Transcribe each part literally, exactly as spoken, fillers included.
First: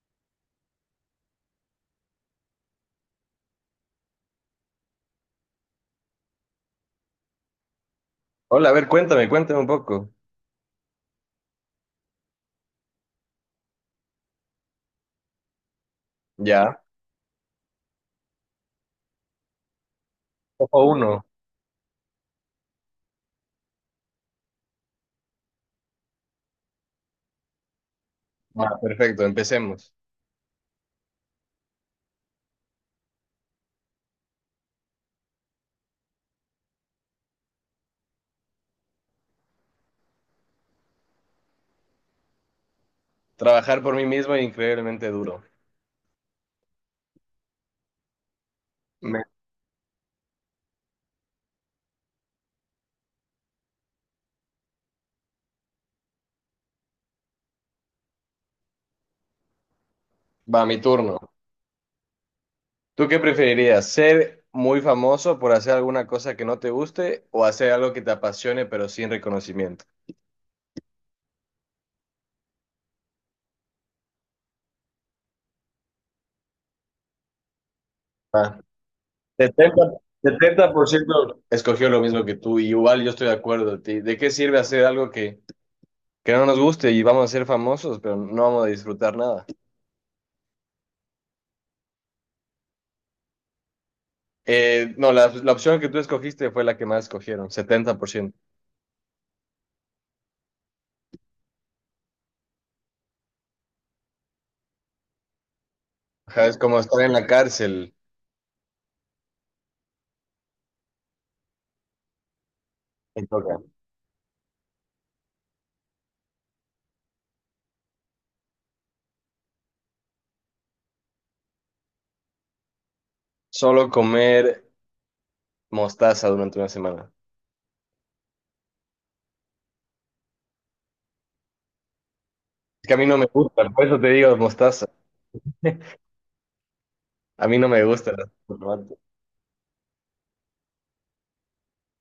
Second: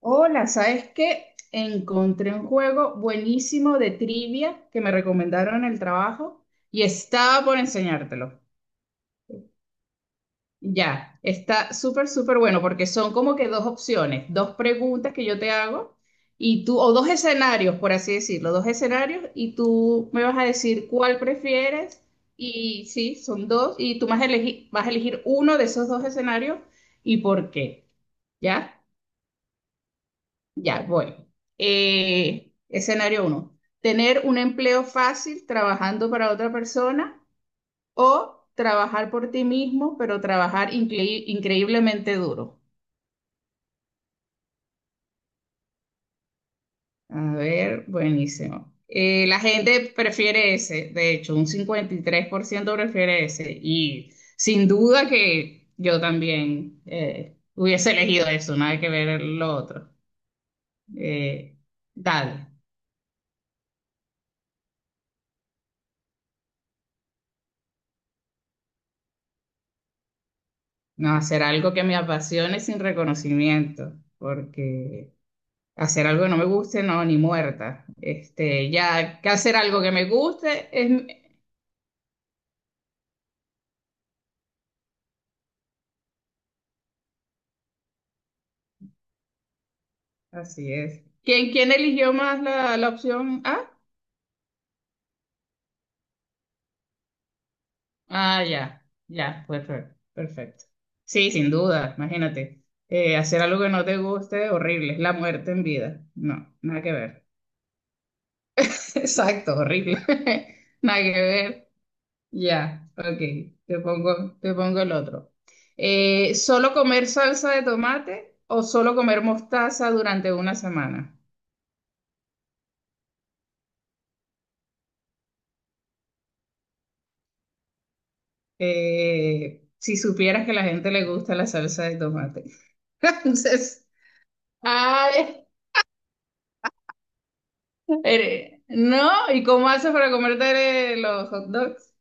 Hola, ¿sabes qué? Encontré un juego buenísimo de trivia que me recomendaron en el trabajo y estaba por enseñártelo. Hola, a ver, cuéntame, cuéntame un poco. Ya, está súper, súper bueno porque son como que dos opciones, dos preguntas que yo te hago y tú, Ya. o dos escenarios, por así decirlo, dos escenarios y tú me vas a Ojo decir cuál uno. prefieres y sí, son dos y tú vas a elegir, vas a elegir uno de esos dos escenarios y por qué, Va, ¿ya? perfecto, empecemos. Ya, voy. Eh, escenario uno. Tener un empleo fácil trabajando para otra persona o trabajar por ti mismo, pero trabajar incre- increíblemente duro. Trabajar por mí mismo es increíblemente duro. A ver, buenísimo. Me- Eh, la gente prefiere ese, de hecho, un cincuenta y tres por ciento prefiere ese. Y sin duda que yo también eh, hubiese elegido eso, nada que ver lo otro. Va, mi turno. Eh, Dale. ¿Tú qué preferirías? ¿Ser muy famoso por hacer alguna cosa que no te guste o hacer algo que te apasione pero sin reconocimiento? No, hacer algo que me apasione sin reconocimiento, porque hacer algo que no me guste, no, ni muerta. Ah, Este, ya que hacer Setenta, algo que me guste setenta por es... ciento escogió lo mismo que tú, y igual yo estoy de acuerdo. ti- ¿De qué sirve hacer algo que, que no nos guste y vamos a ser famosos, pero no vamos a disfrutar nada? Así es. ¿Quién, quién eligió más la, la opción A? Eh, no, la, la opción que tú escogiste fue la que más escogieron, setenta por ciento. Ah, ya, ya, perfecto, perfecto. Sí, sin duda, imagínate. Eh, hacer algo que no te guste, horrible, es la muerte en vida. Ajá, No, es como nada que estar en la ver. cárcel. Exacto, horrible. Nada que ver. Ya, ok, Te toca. te pongo, te pongo el otro. Eh, ¿solo comer salsa de tomate o solo comer mostaza durante una semana? Solo comer mostaza durante una semana. Eh, si supieras que a la gente le gusta la salsa de tomate. Es que a mí no me gusta, por Entonces, eso te digo mostaza. ay, A mí no me gusta el eres- tomate. no, ¿y cómo haces para comerte los hot dogs?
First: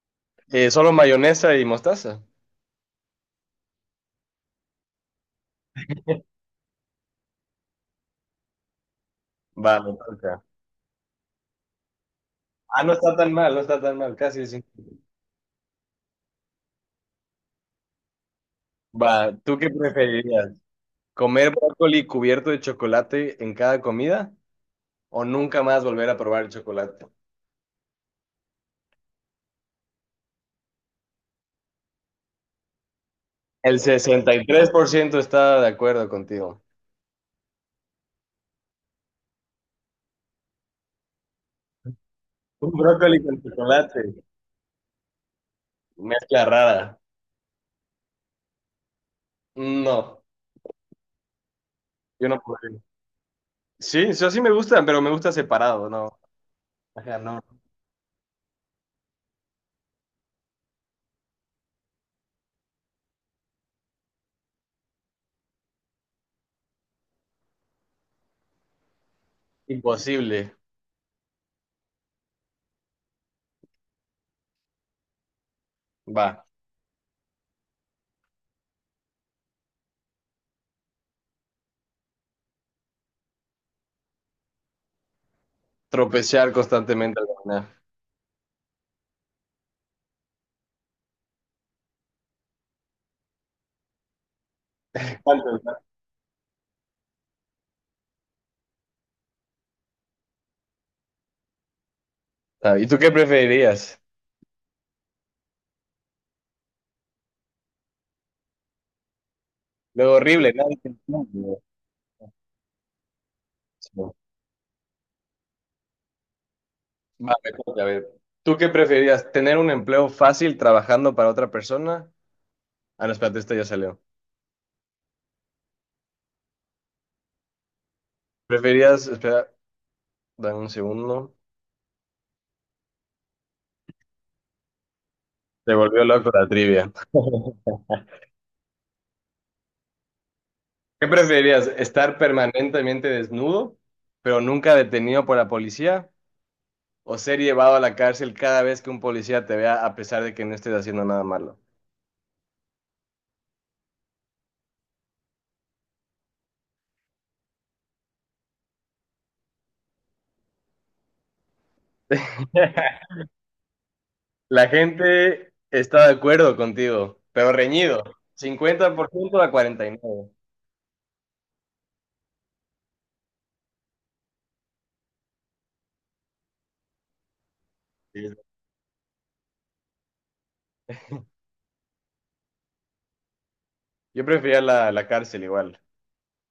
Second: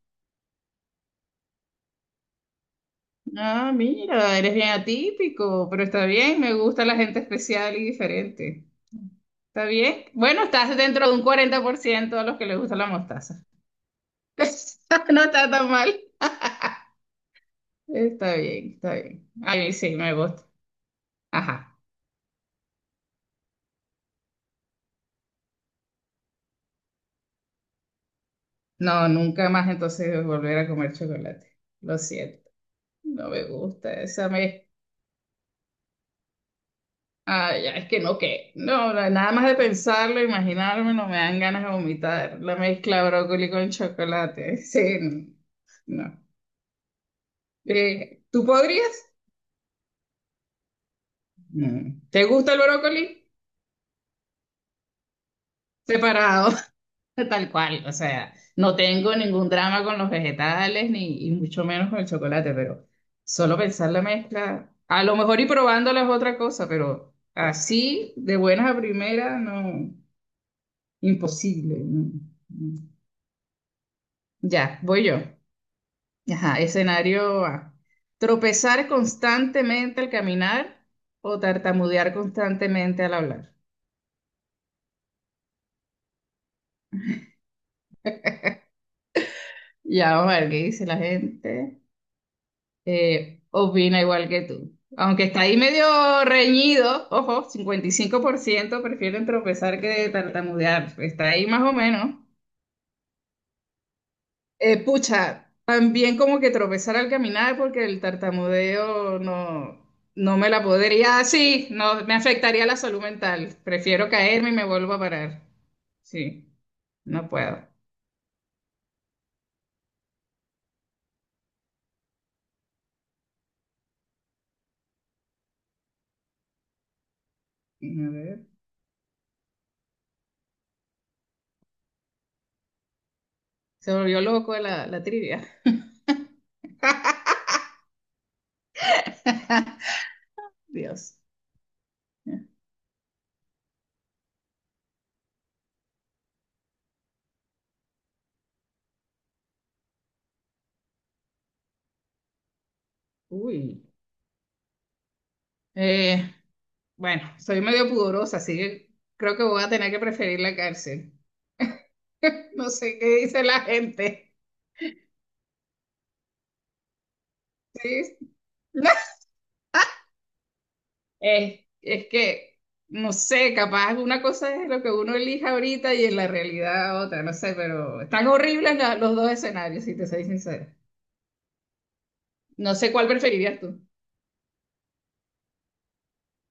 Eh, solo mayonesa y mostaza. Ah, mira, eres bien atípico, pero está bien, me gusta la gente especial y diferente. ¿Está Va, me bien? toca. Bueno, estás dentro de un cuarenta por ciento a los que les gusta Ah, la no está tan mostaza. mal, no está tan mal, casi sí. No está tan mal. Está bien, está bien. Va, A ¿tú qué mí sí, me gusta. preferirías? ¿Comer Ajá. brócoli cubierto de chocolate en cada comida o nunca más volver a probar el chocolate? No, nunca más entonces volver a comer chocolate. Lo siento. No me El gusta esa sesenta y me... tres por ciento está de acuerdo contigo. Ah, ya, es que no, que... No, la- nada más de pensarlo, imaginarme, no me dan ganas de vomitar. La Un mezcla brócoli con brócoli con chocolate. chocolate. Sí, no. No. Mezcla rara. Eh, ¿tú podrías? No, No. ¿Te yo no gusta el podría. brócoli? Sí, o sea, sí me gustan, pero me gusta separado, no. Separado. Ajá, no. Tal cual, o sea, no tengo ningún drama con los vegetales ni y mucho menos con el chocolate, pero solo pensar la mezcla, a lo mejor y probándola es otra cosa, pero así, de buenas a primeras, no, Imposible. imposible. No, no. Ya, voy yo. Va. Ajá, escenario A. Tropezar constantemente al caminar o tartamudear constantemente al hablar. Tropezar constantemente al caminar. Ya vamos a ver qué dice la gente. Eh, opina igual que tú. Aunque está ahí medio reñido, ojo, cincuenta y cinco por ciento prefieren tropezar que tartamudear. Está ahí más o menos. Ah, ¿y tú qué preferirías? Eh, pucha, también como que tropezar al caminar porque el tartamudeo no, Lo no me horrible, la nadie te podría. Ah, entiende. sí, no, me afectaría la salud mental. Sí. Prefiero caerme y me vuelvo a parar. Sí, no Va, me puedo. A toca, a ver. ¿Tú qué preferirías? ¿Tener un empleo fácil trabajando para otra persona? Ah, no, espérate, esto ya salió. ver. ¿Preferías, espera, Dame un segundo. Se volvió loco la, la trivia. Se volvió loco la trivia. ¿Qué Dios. preferirías? ¿Estar permanentemente desnudo, pero nunca detenido por la policía? ¿O ser llevado a la cárcel cada vez que un policía te vea a pesar de que no estés haciendo nada malo? Uy. Eh, Bueno, soy medio pudorosa, así que creo que voy a tener que preferir la cárcel. No sé qué dice la gente. La gente está de acuerdo contigo, pero reñido. ¿Sí? cincuenta por ciento a cuarenta y nueve por ciento. Es, es que, no sé, capaz una cosa es lo que uno elija ahorita y en la realidad otra, no sé, pero están Sí. horribles la- los dos escenarios, si te soy sincera. No sé cuál preferirías tú. Yo prefería la, la cárcel igual.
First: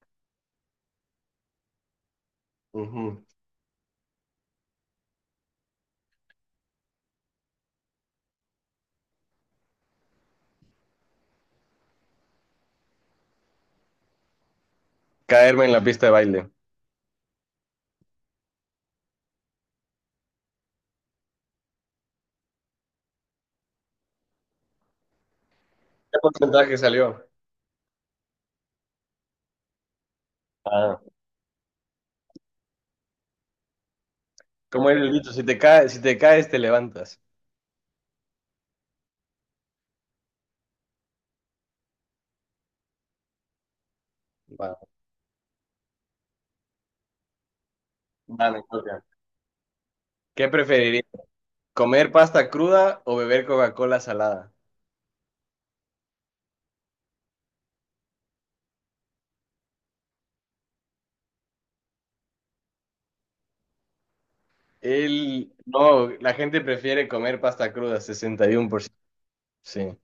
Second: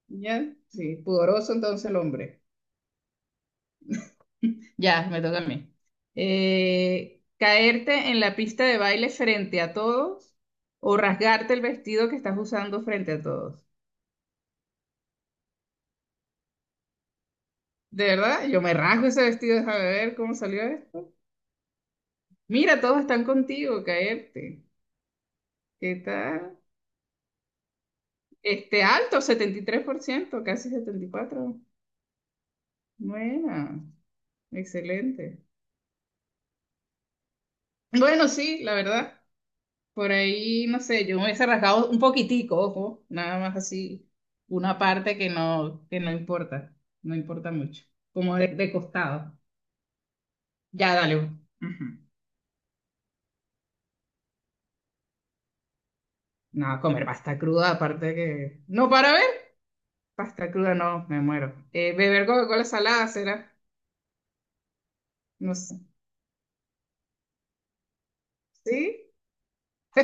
¿Ya? Sí, pudoroso entonces el hombre. Ujú. Ya, me toca a mí. Eh, ¿caerte en la pista de baile frente a todos o rasgarte el vestido que estás usando frente a todos? Caerme en la pista de baile. De verdad, yo me rasgo ese vestido, déjame ver cómo salió esto. Mira, todos están contigo, caerte. ¿Qué ¿Qué tal? porcentaje salió? Este alto, setenta y tres por ciento casi Ah. setenta y cuatro por ciento. Buena, ¿Cómo era el dicho? Si excelente. te caes, si te caes, te levantas. Bueno, sí, la verdad. Por ahí, no sé, yo me hubiese rasgado un poquitico, ojo, nada más así, Va. una parte que no, que no importa, no importa mucho, como Va, de, me de toca. costado. ¿Qué Ya, preferirías? dale. Ujú. ¿Comer pasta cruda o beber Coca-Cola salada? No, comer pasta cruda, aparte que... No, para ver, pasta cruda no, me muero. Eh, beber Coca-Cola salada será, El no sé, no, La gente prefiere comer pasta cruda, sesenta y uno por ciento. ¿sí? Sí.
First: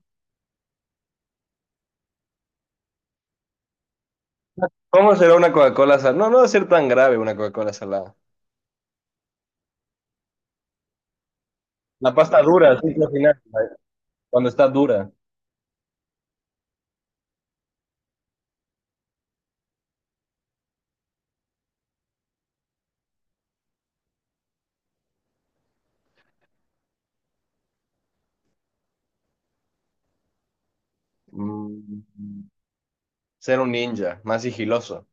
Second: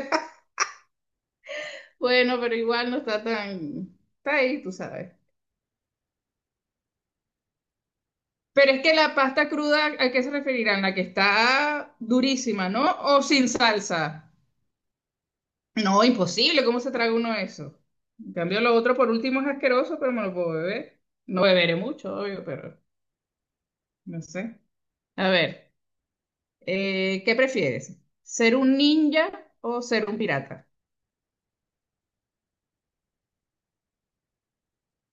Bueno, pero igual no está tan... Está ahí, tú sabes. ¿Cómo será una Coca-Cola salada? No, no va a ser tan grave una Coca-cola salada. Pero es que la pasta cruda, ¿a qué se referirán? La que está La pasta durísima, dura, sí, ¿no? al O final, sin salsa. cuando está dura. No, imposible, ¿cómo se traga uno eso? En cambio, lo otro por último es asqueroso, pero me lo puedo beber. No beberé mucho, obvio, pero no sé. A ver, eh, ¿qué prefieres? ¿Ser un ninja o ser un pirata? Mm, ser un ninja, más sigiloso.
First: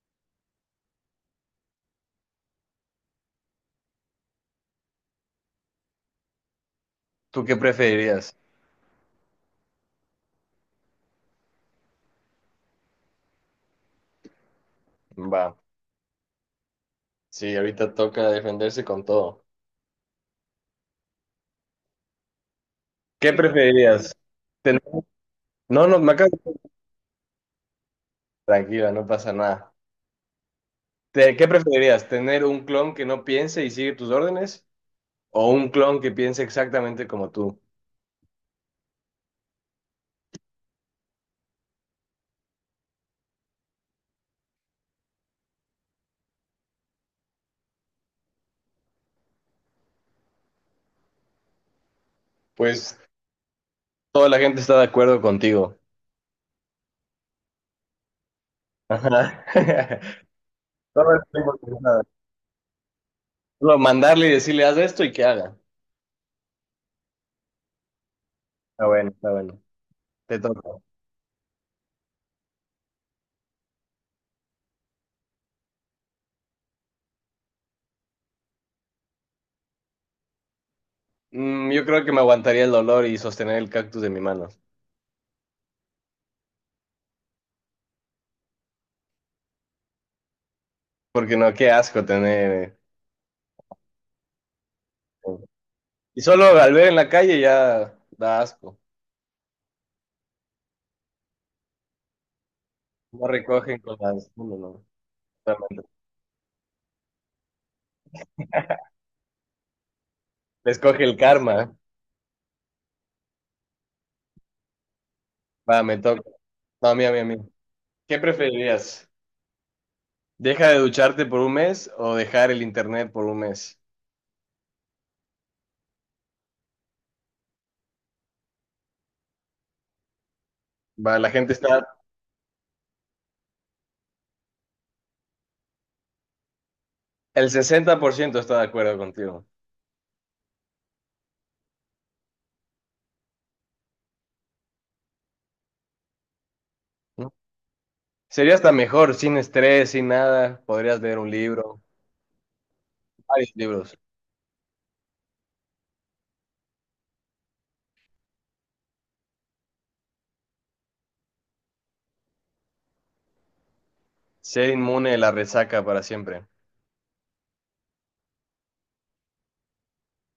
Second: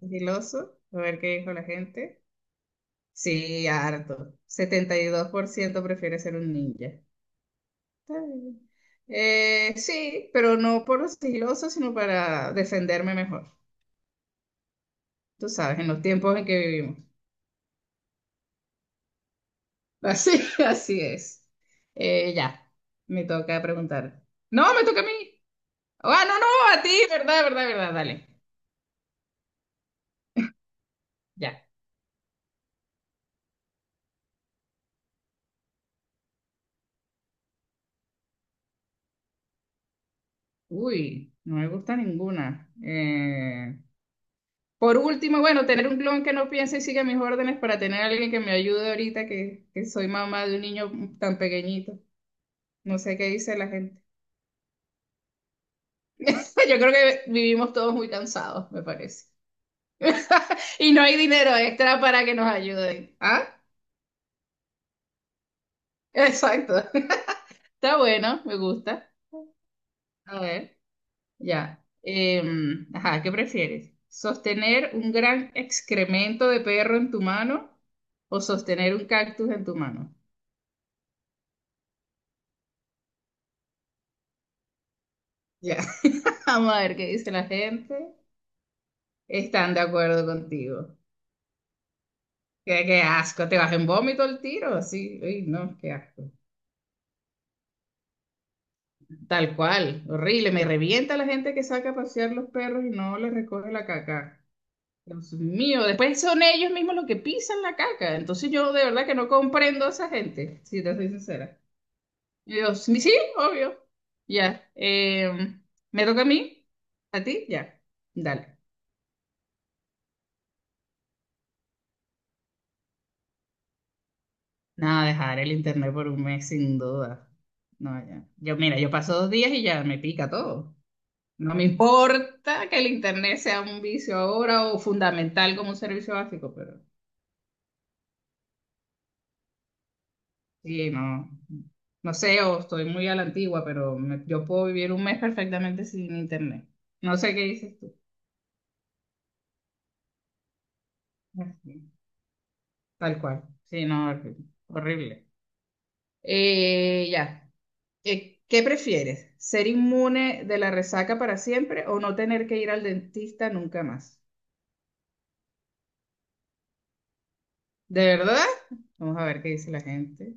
Sigiloso, a ver qué dijo la gente. Sí, harto. Setenta y dos por ciento prefiere ser un ninja. ¿Tú qué Está preferirías? bien. Eh, sí, pero no por lo sigiloso, sino para defenderme mejor. Va, Tú sabes, en los tiempos en que vivimos. sí, ahorita toca defenderse con todo. Así, así es. Eh, ya, me ¿Qué toca preferirías? preguntar. No, Ten- me toca a mí. No, no, me Ah, acabo. no, no, a ti, verdad, verdad, verdad, dale. Tranquila, no pasa nada. ¿Te- ¿Qué Ya. preferirías? ¿Tener un clon que no piense y sigue tus órdenes? ¿O un clon que piense exactamente como tú? Uy, no me gusta ninguna. Eh, por último, bueno, tener un clon que no piense y siga mis órdenes para tener a alguien que me ayude ahorita que, que soy mamá de un niño tan pequeñito. Pues No sé qué dice la gente. toda la gente está de acuerdo contigo. Yo creo que vivimos todos muy cansados, me parece. Ajá. Y no Todo hay el dinero tiempo que extra está. para que nos ayuden. Ah, Solo mandarle y decirle, haz esto y que haga. exacto. Está bueno, me Está gusta. bueno, está bueno. Te A toca. ver, ya. Em, ajá, ¿qué prefieres? ¿Sostener un gran excremento de perro en tu mano o sostener un cactus en tu mano? Mm, yo creo que me aguantaría el dolor y sostener el cactus de mi mano. Ya. Vamos a ver qué dice la gente. Están de acuerdo contigo. Porque no, qué asco tener. eh, Qué, qué asco, te vas en vómito el tiro, sí. Uy, no, qué Y asco. solo al ver en la calle ya da asco. Tal cual, horrible. Me revienta la gente que saca a pasear los perros y no No les recoge recogen la con las. caca. No, no, no, Dios mío, realmente. después son ellos mismos los que pisan la caca. Entonces yo de verdad que no comprendo a esa gente, Les si te coge soy el karma. sincera. Y yo, sí, sí, obvio. Ya. em, Va, me ¿Me toca toca. a mí? No, a mí, a mí, ¿A a mí. ti? Ya. ¿Qué Dale. preferirías? ¿Deja de ducharte por un mes o dejar el internet por un mes? Nada, dejar el internet por un mes sin duda. No, ya. Yo, mira, yo paso dos días y ya me pica todo. Va, la gente No me está, importa que el internet sea un vicio ahora o fundamental como un servicio básico, pero El sesenta por ciento está de acuerdo contigo. sí, no, no sé, o estoy muy a la antigua, pero me- yo puedo vivir un mes perfectamente sin internet. No ¿No? sé qué dices tú. Sería hasta mejor, sin estrés, sin nada. Podrías leer un libro, Así, tal cual. varios Sí, libros. no, horrible. Horrible. Eh, ya. Eh, ¿qué prefieres? ¿Ser inmune de la resaca para siempre o no tener que ir al dentista nunca más? Ser inmune de la resaca para siempre. ¿De verdad? Vamos a ver qué dice la gente.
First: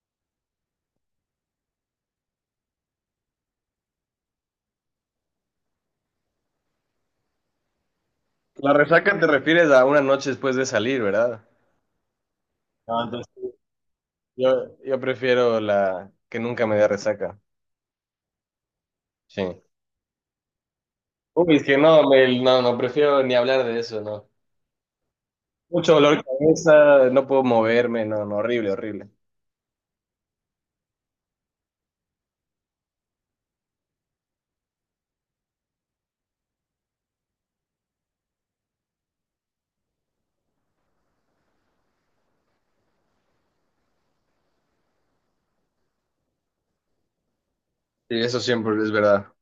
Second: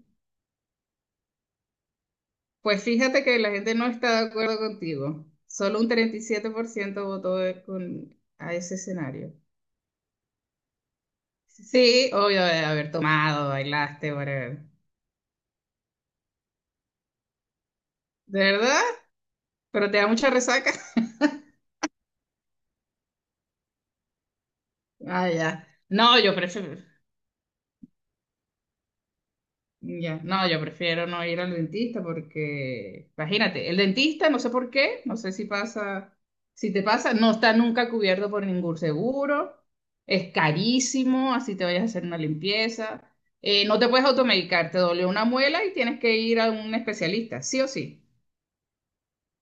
Pues fíjate que la gente no está de acuerdo contigo. Solo un treinta y siete por ciento votó de- con, a ¿La ese resaca te escenario. refieres a una noche después de salir, verdad? Sí, obvio de haber No, tomado, entonces bailaste, whatever. yo, yo prefiero la que nunca me dé resaca. ¿De verdad? Sí. ¿Pero te da mucha resaca? Uy, es que no, me- no, no prefiero ni hablar de eso, no. Ah, ya. Mucho dolor No, de yo prefiero, cabeza, no puedo moverme, no, no, horrible, horrible. ya. No, yo prefiero no ir al dentista porque, imagínate, el dentista, no sé por qué, no sé si pasa, si te pasa, no está nunca cubierto por ningún seguro, es carísimo, así te vayas a hacer una limpieza. Eh, no te puedes automedicar, te dolió una muela y tienes que ir a un especialista, sí o sí. Sí, eso siempre es verdad.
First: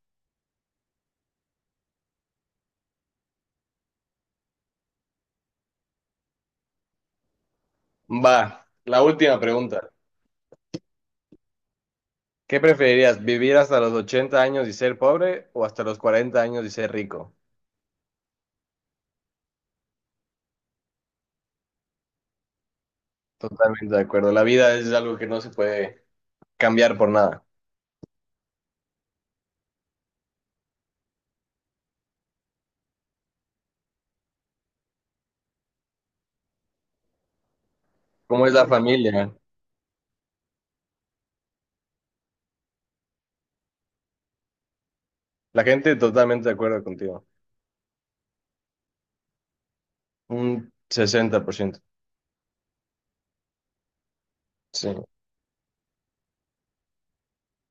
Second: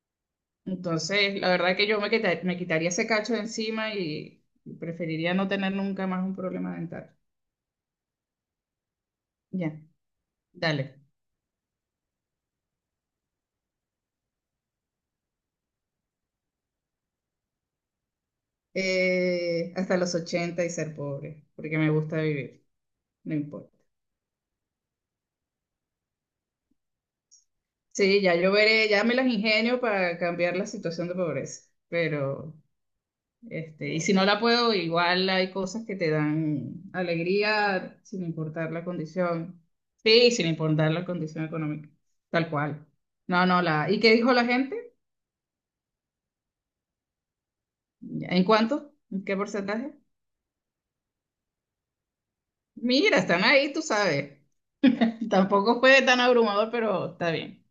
Entonces, la verdad que yo me quita- me quitaría ese cacho de encima y preferiría no tener nunca más un problema dental. Va, la última Ya, pregunta. dale. ¿Qué preferirías, vivir hasta los ochenta años y ser pobre o hasta los cuarenta años y ser rico? Eh, hasta los ochenta y ser pobre, porque me gusta vivir, no importa. Totalmente de acuerdo. La vida es algo que no se puede cambiar por nada. Sí, ya yo veré, ya me las ingenio para cambiar la situación de pobreza, pero, este, y si no la puedo, igual hay cosas que te dan alegría sin ¿Cómo es la importar la familia? condición. Sí, sin importar la condición económica, tal cual. No, no, la, ¿y qué dijo la gente? La gente totalmente de acuerdo contigo. ¿En cuánto? ¿En qué porcentaje? Un sesenta por ciento. Mira, están ahí, tú sabes. Sí. Tampoco fue tan abrumador, pero está bien.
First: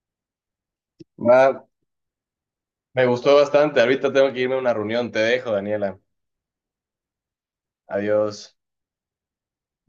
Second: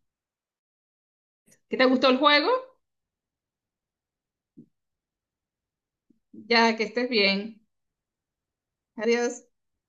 Va, ¿Qué te gustó el juego? me gustó bastante. Ahorita tengo que irme a una reunión. Te dejo, Daniela. Ya, que estés bien. Adiós. Adiós.